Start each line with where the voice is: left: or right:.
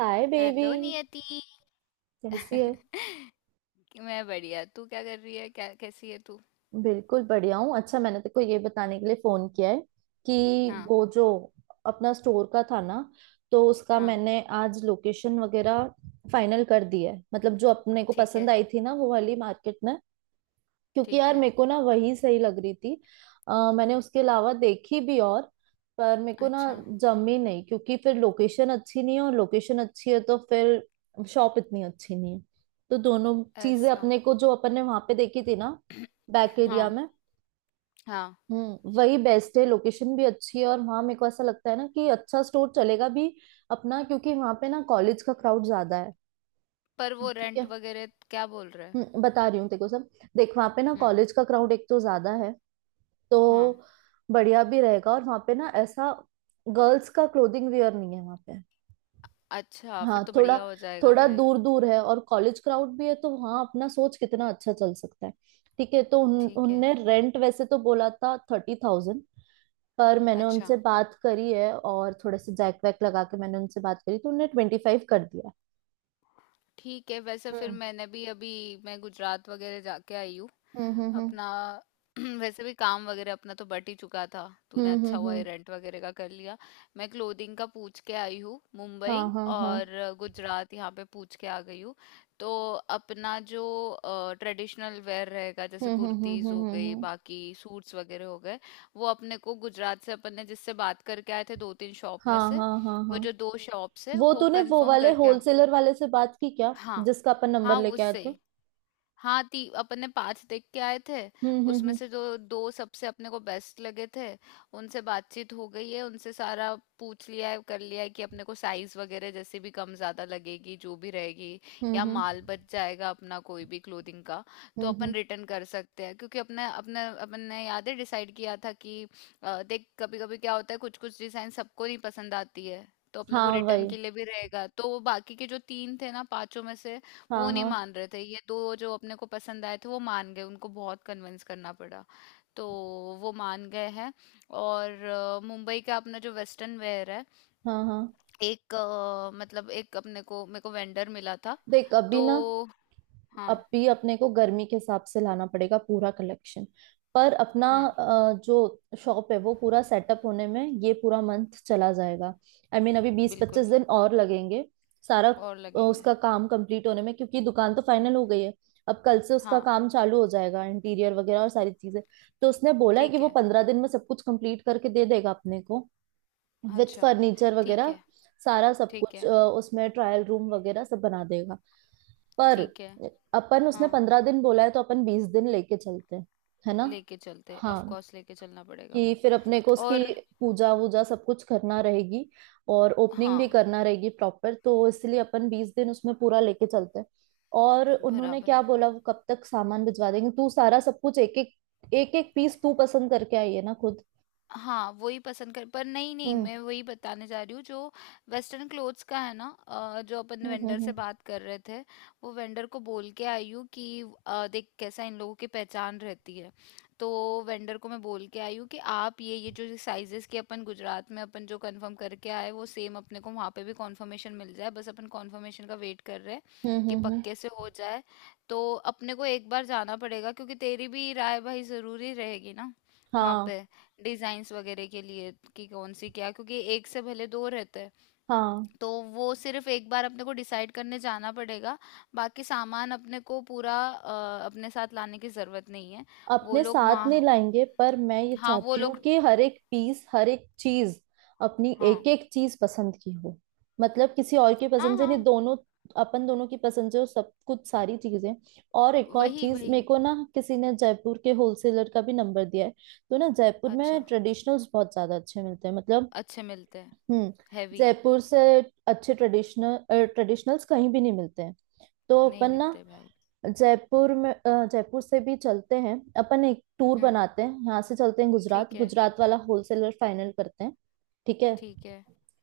right: हाय baby.
left: Hello Niyati.
right: कैसी है?
left: कि मैं बढ़िया। तू क्या कर रही है? क्या कैसी है तू?
right: बिल्कुल बढ़िया हूँ। अच्छा, मैंने तेको ये बताने के लिए फोन किया है कि
left: हाँ।
right: वो जो अपना स्टोर का था ना, तो उसका
left: हाँ,
right: मैंने आज लोकेशन वगैरह फाइनल कर दिया है। मतलब जो अपने को
left: ठीक
right: पसंद
left: है।
right: आई थी ना, वो वाली मार्केट में। क्योंकि
left: ठीक
right: यार
left: है।
right: मेरे को ना वही सही लग रही थी। मैंने उसके अलावा देखी भी, और पर मेरे को ना
left: अच्छा।
right: जमी नहीं, क्योंकि फिर लोकेशन अच्छी नहीं है, और लोकेशन अच्छी है तो फिर शॉप इतनी अच्छी नहीं है। तो दोनों चीजें
left: ऐसा।
right: अपने को जो अपन ने वहां पे देखी थी ना, बैक एरिया
left: हाँ।
right: में,
left: हाँ,
right: वही बेस्ट है। लोकेशन भी अच्छी है, और वहां मेरे को ऐसा लगता है ना कि अच्छा स्टोर चलेगा भी अपना, क्योंकि वहां पे ना कॉलेज का क्राउड ज्यादा है।
left: पर वो
right: ठीक
left: रेंट
right: है।
left: वगैरह क्या बोल रहा है?
right: बता रही हूँ तेरे को सब। देख वहां पे ना
left: हम्म।
right: कॉलेज का क्राउड एक तो ज्यादा है, तो
left: हाँ,
right: बढ़िया भी रहेगा। और वहां पे ना ऐसा गर्ल्स का क्लोथिंग वेयर नहीं है वहां पे।
left: अच्छा फिर
right: हाँ,
left: तो
right: थोड़ा
left: बढ़िया हो जाएगा
right: थोड़ा
left: भाई।
right: दूर दूर है और कॉलेज क्राउड भी है, तो वहाँ अपना सोच कितना अच्छा चल सकता है। ठीक है। तो
left: ठीक है।
right: उनने रेंट वैसे तो बोला था 30,000। पर मैंने
left: अच्छा,
right: उनसे बात करी है, और थोड़े से जैक वैक लगा के मैंने उनसे बात करी, तो उनने 25 कर दिया।
left: ठीक है। वैसे फिर
right: हम्म
left: मैंने भी अभी मैं गुजरात वगैरह जाके आई हूँ।
right: हम्म हम्म
left: अपना वैसे भी काम वगैरह अपना तो बट ही चुका था।
right: हम्म
left: तूने
right: हम्म
left: अच्छा
right: हम्म
left: हुआ ये
right: हम्म,
left: रेंट वगैरह का कर लिया। मैं क्लोथिंग का पूछ के आई हूँ मुंबई
right: हाँ हाँ हाँ।
left: और गुजरात। यहाँ पे पूछ के आ गई हूँ। तो अपना जो ट्रेडिशनल वेयर रहेगा, जैसे
right: हम्म हम्म हम्म
left: कुर्तीज
right: हम्म
left: हो
right: हम्म
left: गई,
right: हम्म।
left: बाकी सूट्स वगैरह हो गए। वो अपने को गुजरात से अपन ने जिससे बात करके आए थे दो तीन शॉप में
right: हाँ
left: से,
right: हाँ हाँ
left: वो
right: हाँ।
left: जो दो शॉप्स है
right: वो
left: वो
right: तूने वो
left: कंफर्म
right: वाले
left: करके
right: होलसेलर वाले से बात की क्या,
left: हाँ।
right: जिसका अपन नंबर
left: हाँ,
right: लेके आए
left: उससे।
right: थे?
left: हाँ, ती अपन ने पांच देख के आए थे।
right: हम्म
left: उसमें
right: हम्म
left: से जो दो सबसे अपने को बेस्ट लगे थे उनसे बातचीत हो गई है। उनसे सारा पूछ लिया है, कर लिया है कि अपने को साइज वगैरह जैसे भी कम ज्यादा लगेगी जो भी रहेगी,
right: हम्म
left: या
right: हम्म हम्म
left: माल बच जाएगा अपना कोई भी क्लोथिंग का, तो
right: हम्म,
left: अपन
right: हम्म,
left: रिटर्न कर सकते हैं। क्योंकि अपने अपने अपन ने याद है डिसाइड किया था कि देख, कभी कभी क्या होता है, कुछ कुछ डिजाइन सबको नहीं पसंद आती है। तो अपने को
right: हाँ
left: रिटर्न
right: वही।
left: के लिए भी रहेगा। तो वो बाकी के जो तीन थे ना पांचों में से, वो
right: हाँ
left: नहीं
right: हाँ
left: मान रहे थे। ये दो जो अपने को पसंद आए थे वो मान गए, उनको बहुत कन्विंस करना पड़ा। तो वो मान गए हैं। और मुंबई का अपना जो वेस्टर्न वेयर है,
right: हाँ हाँ।
left: एक मतलब एक अपने को मेरे को वेंडर मिला था।
right: देख अभी
left: तो
right: ना,
left: हाँ।
right: अब भी अपने को गर्मी के हिसाब से लाना पड़ेगा पूरा कलेक्शन। पर अपना
left: हम्म।
right: जो शॉप है वो पूरा सेटअप होने में ये पूरा मंथ चला जाएगा। आई मीन अभी बीस पच्चीस
left: बिल्कुल।
right: दिन और लगेंगे सारा
left: और लगेंगे।
right: उसका काम कंप्लीट होने में, क्योंकि दुकान तो फाइनल हो गई है। अब कल से उसका
left: हाँ,
right: काम चालू हो जाएगा, इंटीरियर वगैरह और सारी चीजें। तो उसने बोला है कि
left: ठीक
right: वो
left: है।
right: 15 दिन में सब कुछ कंप्लीट करके दे देगा अपने को, विथ
left: अच्छा।
right: फर्नीचर
left: ठीक
right: वगैरह।
left: है।
right: सारा सब
left: ठीक
right: कुछ
left: है।
right: उसमें ट्रायल रूम वगैरह सब बना देगा। पर
left: ठीक है।
right: अपन, उसने
left: हाँ,
right: 15 दिन बोला है तो अपन 20 दिन लेके चलते हैं, है ना।
left: लेके चलते ऑफ
right: हाँ,
left: कोर्स लेके चलना पड़ेगा
right: कि
left: वो।
right: फिर अपने को उसकी
left: और
right: पूजा वूजा सब कुछ करना रहेगी, और ओपनिंग भी
left: हाँ,
right: करना रहेगी प्रॉपर, तो इसलिए अपन 20 दिन उसमें पूरा लेके चलते हैं। और उन्होंने
left: बराबर
right: क्या
left: है।
right: बोला वो कब तक सामान भिजवा देंगे? तू सारा सब कुछ एक एक पीस तू पसंद करके आई है ना खुद।
left: हाँ, वही पसंद कर। पर नहीं-नहीं,
right: हम्म
left: मैं वही बताने जा रही हूँ जो वेस्टर्न क्लोथ्स का है ना। जो अपन
right: हम्म
left: वेंडर
right: हम्म
left: से बात कर रहे थे, वो वेंडर को बोल के आई हूँ कि देख कैसा इन लोगों की पहचान रहती है। तो वेंडर को मैं बोल के आई हूँ कि आप ये जो साइजेस के अपन गुजरात में अपन जो कंफर्म करके आए, वो सेम अपने को वहाँ पे भी कंफर्मेशन मिल जाए। बस अपन कंफर्मेशन का वेट कर रहे हैं
right: हम्म हम्म
left: कि
right: हम्म, हम्म।
left: पक्के से हो जाए। तो अपने को एक बार जाना पड़ेगा, क्योंकि तेरी भी राय भाई ज़रूरी रहेगी ना वहाँ
right: हाँ
left: पे डिजाइन्स वगैरह के लिए, कि कौन सी क्या। क्योंकि एक से भले दो रहते हैं,
right: हाँ।
left: तो वो सिर्फ एक बार अपने को डिसाइड करने जाना पड़ेगा। बाकी सामान अपने को पूरा अपने साथ लाने की जरूरत नहीं है। वो
right: अपने
left: लोग
right: साथ नहीं
left: वहाँ।
right: लाएंगे, पर मैं ये
left: हाँ, वो
right: चाहती हूँ
left: लोग।
right: कि हर एक पीस, हर एक चीज, अपनी
left: हाँ।
right: एक एक चीज पसंद की हो। मतलब किसी और की
left: हाँ।
right: पसंद से नहीं,
left: हाँ,
right: दोनों अपन दोनों की पसंद से हो सब कुछ सारी चीजें। और एक और
left: वही,
right: चीज,
left: वही।
right: मेरे को ना किसी ने जयपुर के होलसेलर का भी नंबर दिया है। तो ना जयपुर में
left: अच्छा,
right: ट्रेडिशनल्स बहुत ज्यादा अच्छे मिलते हैं, मतलब।
left: अच्छे मिलते हैं।
right: हम्म।
left: हैवी
right: जयपुर से अच्छे ट्रेडिशनल, ट्रेडिशनल्स कहीं भी नहीं मिलते हैं। तो
left: नहीं
right: अपन ना
left: मिलते भाई।
right: जयपुर में जयपुर से भी चलते हैं, अपन एक टूर
left: हम्म।
right: बनाते हैं, यहाँ से चलते हैं, गुजरात,
left: ठीक है।
right: गुजरात वाला होलसेलर फाइनल करते हैं। ठीक है।
left: ठीक है।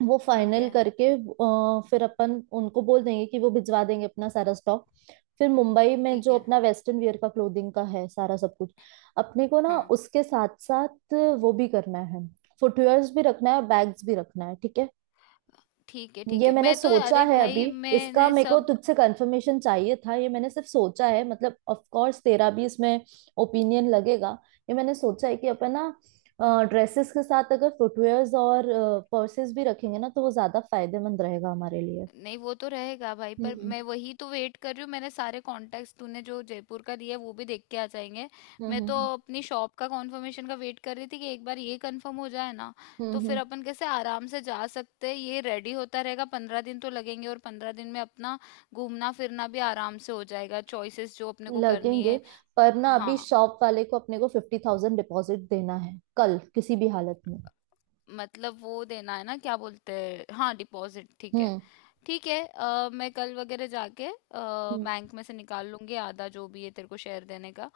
right: वो
left: ठीक
right: फाइनल
left: है।
right: करके फिर अपन उनको बोल देंगे कि वो भिजवा देंगे अपना सारा स्टॉक। फिर मुंबई में
left: ठीक
right: जो
left: है।
right: अपना वेस्टर्न वियर का क्लोथिंग का है सारा सब कुछ, अपने को ना
left: हाँ,
right: उसके साथ साथ वो भी करना है। फुटवेयर्स भी रखना है, और बैग्स भी रखना है। ठीक है,
left: ठीक है। ठीक
right: ये
left: है,
right: मैंने
left: मैं तो
right: सोचा
left: अरे
right: है अभी।
left: भाई
right: इसका
left: मैंने
right: मेरे को
left: सब।
right: तुझसे कंफर्मेशन चाहिए था, ये मैंने सिर्फ सोचा है, मतलब ऑफ कोर्स तेरा भी इसमें ओपिनियन लगेगा। ये मैंने सोचा है कि अपन ना ड्रेसेस के साथ अगर फुटवेयर्स और पर्सेस भी रखेंगे ना, तो वो ज्यादा फायदेमंद रहेगा हमारे लिए।
left: नहीं, वो तो रहेगा भाई। पर
right: हम्म
left: मैं वही तो वेट कर रही हूँ। मैंने सारे कॉन्टैक्ट्स, तूने जो जयपुर का दिया है, वो भी देख के आ जाएंगे।
right: हम्म
left: मैं तो
right: हम्म
left: अपनी शॉप का कॉन्फर्मेशन का वेट कर रही थी कि एक बार ये कंफर्म हो जाए ना।
right: हम्म
left: तो फिर
right: हम्म
left: अपन कैसे आराम से जा सकते हैं। ये रेडी होता रहेगा, 15 दिन तो लगेंगे। और 15 दिन में अपना घूमना फिरना भी आराम से हो जाएगा, चॉइसेस जो अपने को करनी
right: लगेंगे।
left: है।
right: पर ना अभी
left: हाँ,
right: शॉप वाले को अपने को 50,000 डिपॉजिट देना है कल किसी भी हालत में।
left: मतलब वो देना है ना। क्या बोलते हैं, हाँ, डिपॉजिट, ठीक है।
right: हम्म
left: ठीक है, मैं कल वगैरह जाके
right: हम्म।
left: बैंक में से निकाल लूंगी आधा, जो भी है तेरे को शेयर देने का।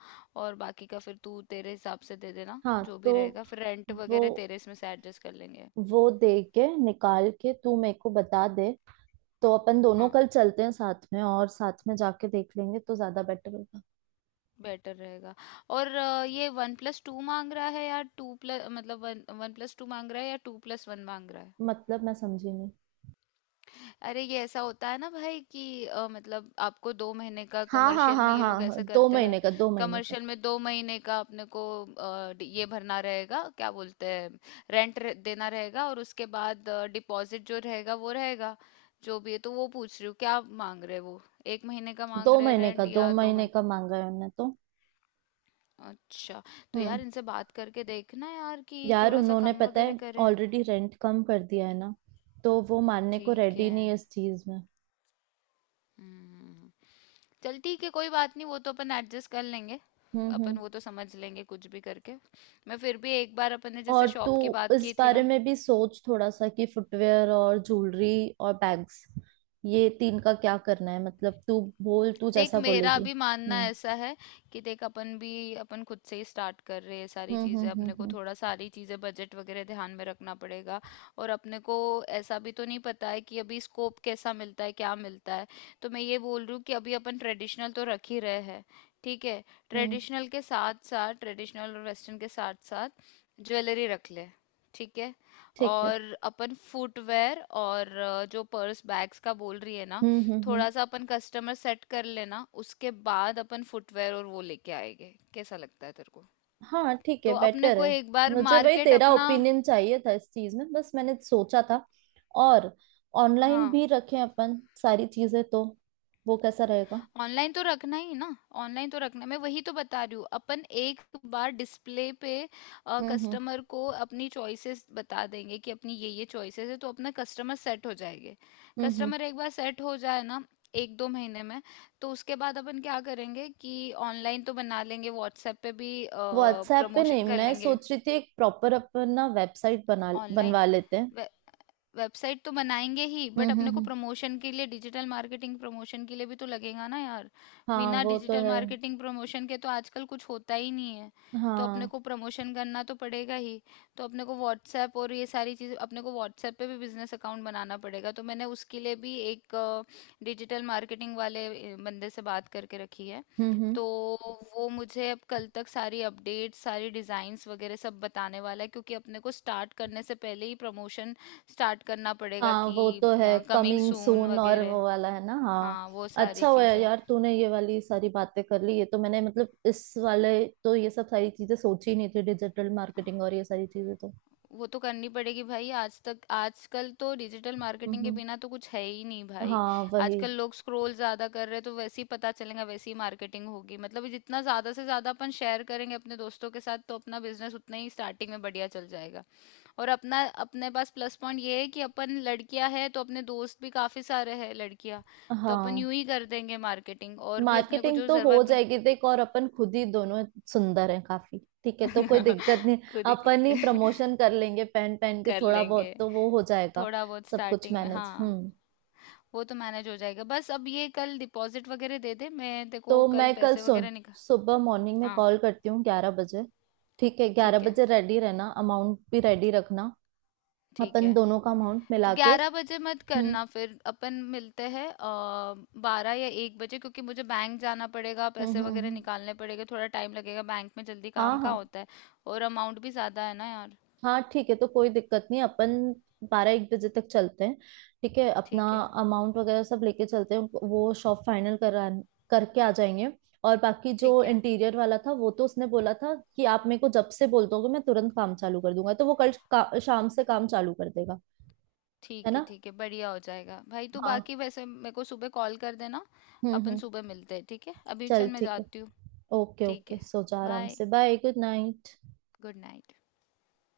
left: और बाकी का फिर तू तेरे हिसाब से दे देना,
right: हाँ,
left: जो
right: तो
left: भी रहेगा। फिर रेंट
right: वो
left: वगैरह तेरे इसमें से एडजस्ट कर लेंगे।
right: वो दे के निकाल के तू मेरे को बता दे। तो अपन दोनों
left: हाँ,
right: कल चलते हैं साथ में, और साथ में जाके देख लेंगे तो ज्यादा बेटर होगा।
left: बेटर रहेगा। और ये वन प्लस टू मांग रहा है या टू प्लस, मतलब वन वन प्लस टू मांग रहा है या टू प्लस वन मांग रहा है?
right: मतलब मैं समझी नहीं।
left: अरे, ये ऐसा होता है ना भाई कि मतलब आपको 2 महीने का
right: हाँ हाँ
left: कमर्शियल में
right: हाँ
left: ये
right: हाँ
left: लोग
right: हाँ,
left: ऐसे
right: दो
left: करते हैं।
right: महीने का, 2 महीने का,
left: कमर्शियल में 2 महीने का अपने को ये भरना रहेगा, क्या बोलते हैं, रेंट देना रहेगा। और उसके बाद डिपॉजिट जो रहेगा वो रहेगा, जो भी है। तो वो पूछ रही हूँ क्या मांग रहे हैं वो, 1 महीने का मांग
right: दो
left: रहे हैं
right: महीने का,
left: रेंट
right: दो
left: या दो
right: महीने
left: महीने
right: का मांगा है उन्होंने तो।
left: अच्छा, तो
right: हम्म।
left: यार इनसे बात करके देखना यार कि
right: यार
left: थोड़ा सा
right: उन्होंने
left: कम
right: पता
left: वगैरह
right: है
left: करे।
right: ऑलरेडी रेंट कम कर दिया है ना, तो वो मानने को
left: ठीक
right: रेडी
left: है।
right: नहीं है इस चीज में।
left: हम्म। चल ठीक है, कोई बात नहीं, वो तो अपन एडजस्ट कर लेंगे। अपन
right: हम्म।
left: वो तो समझ लेंगे कुछ भी करके। मैं फिर भी एक बार, अपन ने जैसे
right: और तू
left: शॉप की बात
right: इस
left: की थी
right: बारे
left: ना,
right: में भी सोच थोड़ा सा, कि फुटवेयर और ज्वेलरी और बैग्स, ये तीन का क्या करना है। मतलब तू बोल, तू
left: देख
right: जैसा
left: मेरा
right: बोलेगी।
left: भी मानना
right: हम्म
left: ऐसा है कि देख, अपन भी अपन खुद से ही स्टार्ट कर रहे हैं सारी
right: हम्म हम्म
left: चीज़ें।
right: हम्म
left: अपने को
right: हम्म
left: थोड़ा सारी चीज़ें बजट वगैरह ध्यान में रखना पड़ेगा। और अपने को ऐसा भी तो नहीं पता है कि अभी स्कोप कैसा मिलता है, क्या मिलता है। तो मैं ये बोल रही हूँ कि अभी अपन ट्रेडिशनल तो रख ही रहे हैं, ठीक है?
right: हम्म,
left: ट्रेडिशनल के साथ साथ, ट्रेडिशनल और वेस्टर्न के साथ साथ ज्वेलरी रख ले, ठीक है?
right: ठीक है।
left: और अपन फुटवेयर और जो पर्स बैग्स का बोल रही है ना,
right: हम्म।
left: थोड़ा सा अपन कस्टमर सेट कर लेना, उसके बाद अपन फुटवेयर और वो लेके आएंगे। कैसा लगता है तेरे को?
right: हाँ ठीक है,
left: तो अपने
right: बेटर
left: को
right: है।
left: एक बार
right: मुझे वही
left: मार्केट
right: तेरा
left: अपना।
right: ओपिनियन चाहिए था इस चीज में, बस मैंने सोचा था। और ऑनलाइन
left: हाँ,
right: भी रखें अपन सारी चीजें, तो वो कैसा रहेगा?
left: ऑनलाइन तो रखना ही ना। ऑनलाइन तो रखना, मैं वही तो बता रही हूँ। अपन एक बार डिस्प्ले पे
right: हम्म हम्म
left: कस्टमर को अपनी चॉइसेस बता देंगे कि अपनी ये चॉइसेस है, तो अपना कस्टमर सेट हो जाएंगे।
right: हम्म।
left: कस्टमर एक बार सेट हो जाए ना, एक दो महीने में। तो उसके बाद अपन क्या करेंगे कि ऑनलाइन तो बना लेंगे, व्हाट्सएप पे भी
right: व्हाट्सएप पे नहीं,
left: प्रमोशन कर
right: मैं
left: लेंगे
right: सोच रही थी एक प्रॉपर अपन ना वेबसाइट बना
left: online.
right: बनवा लेते हैं।
left: Wh- वेबसाइट तो बनाएंगे ही, बट अपने को
right: हम्म,
left: प्रमोशन के लिए डिजिटल मार्केटिंग प्रमोशन के लिए भी तो लगेगा ना यार।
right: हाँ
left: बिना
right: वो तो
left: डिजिटल
right: है।
left: मार्केटिंग प्रमोशन के तो आजकल कुछ होता ही नहीं है। तो अपने
right: हाँ
left: को प्रमोशन करना तो पड़ेगा ही। तो अपने को व्हाट्सएप और ये सारी चीज़, अपने को व्हाट्सएप पे भी बिजनेस अकाउंट बनाना पड़ेगा। तो मैंने उसके लिए भी एक डिजिटल मार्केटिंग वाले बंदे से बात करके रखी है।
right: हम्म,
left: तो वो मुझे अब कल तक सारी अपडेट्स, सारी डिज़ाइंस वगैरह सब बताने वाला है, क्योंकि अपने को स्टार्ट करने से पहले ही प्रमोशन स्टार्ट करना पड़ेगा
right: हाँ
left: कि
right: वो तो है।
left: कमिंग
right: कमिंग
left: सून
right: सून और
left: वगैरह।
right: वो वाला है ना, हाँ।
left: हाँ, वो सारी
right: अच्छा हुआ है
left: चीजें।
right: यार तूने ये वाली सारी बातें कर ली, ये तो मैंने, मतलब इस वाले तो ये सब सारी चीजें सोची ही नहीं थी, डिजिटल मार्केटिंग और ये सारी चीजें तो।
left: वो तो करनी पड़ेगी भाई, आज तक, आजकल तो डिजिटल
right: हम्म
left: मार्केटिंग के
right: हम्म।
left: बिना तो कुछ है ही नहीं भाई।
right: हाँ वही।
left: आजकल लोग स्क्रॉल ज्यादा कर रहे हैं, तो वैसे ही पता चलेगा, वैसे ही मार्केटिंग होगी। मतलब जितना ज्यादा से ज्यादा अपन शेयर करेंगे अपने दोस्तों के साथ, तो अपना बिजनेस उतना ही स्टार्टिंग में बढ़िया चल जाएगा। और अपना, अपने पास प्लस पॉइंट ये है कि अपन लड़कियां हैं, तो अपने दोस्त भी काफी सारे हैं लड़कियां। तो अपन
right: हाँ
left: यूं ही कर देंगे मार्केटिंग, और भी अपने को
right: मार्केटिंग
left: जो
right: तो हो
left: जरूरत
right: जाएगी देख, और अपन खुद ही दोनों सुंदर हैं काफी। ठीक है, तो कोई दिक्कत नहीं।
left: खुद
right: अपन ही
left: ही
right: प्रमोशन कर लेंगे पहन पहन के,
left: कर
right: थोड़ा बहुत
left: लेंगे
right: तो वो हो जाएगा।
left: थोड़ा बहुत
right: सब कुछ
left: स्टार्टिंग में।
right: मैनेज,
left: हाँ,
right: हम्म।
left: वो तो मैनेज हो जाएगा। बस अब ये कल डिपॉजिट वगैरह दे दे, मैं तेरे को
right: तो
left: कल
right: मैं कल
left: पैसे
right: सुन
left: वगैरह निकाल।
right: सुबह मॉर्निंग में
left: हाँ,
right: कॉल करती हूँ 11 बजे। ठीक है, ग्यारह
left: ठीक है।
right: बजे रेडी रहना, अमाउंट भी रेडी रखना।
left: ठीक
right: अपन
left: है,
right: दोनों का अमाउंट
left: तो
right: मिला के।
left: 11 बजे मत
right: हम्म
left: करना, फिर अपन मिलते हैं 12 या 1 बजे, क्योंकि मुझे बैंक जाना पड़ेगा,
right: हम्म
left: पैसे
right: हम्म
left: वगैरह
right: हम्म।
left: निकालने पड़ेंगे, थोड़ा टाइम लगेगा बैंक में, जल्दी
right: हाँ
left: काम का
right: हाँ।
left: होता है। और अमाउंट भी ज़्यादा है ना यार।
right: हाँ ठीक है, तो कोई दिक्कत नहीं, अपन 12-1 बजे तक चलते हैं। ठीक है, अपना
left: ठीक है।
right: अमाउंट वगैरह सब लेके चलते हैं उनको- वो शॉप फाइनल करा करके आ जाएंगे। और बाकी जो
left: ठीक है।
right: इंटीरियर वाला था वो तो उसने बोला था कि आप मेरे को जब से बोल दोगे मैं तुरंत काम चालू कर दूंगा, तो वो कल का, शाम से काम चालू कर देगा। है
left: ठीक है।
right: ना।
left: ठीक है, बढ़िया हो जाएगा भाई। तू
right: हाँ।
left: बाकी वैसे मेरे को सुबह कॉल कर देना। अपन
right: हम्म।
left: सुबह मिलते हैं, ठीक है? अभी चल,
right: चल
left: मैं
right: ठीक है।
left: जाती हूँ।
right: ओके
left: ठीक
right: ओके,
left: है,
right: सो जा आराम
left: बाय,
right: से, bye, good night.
left: Good night.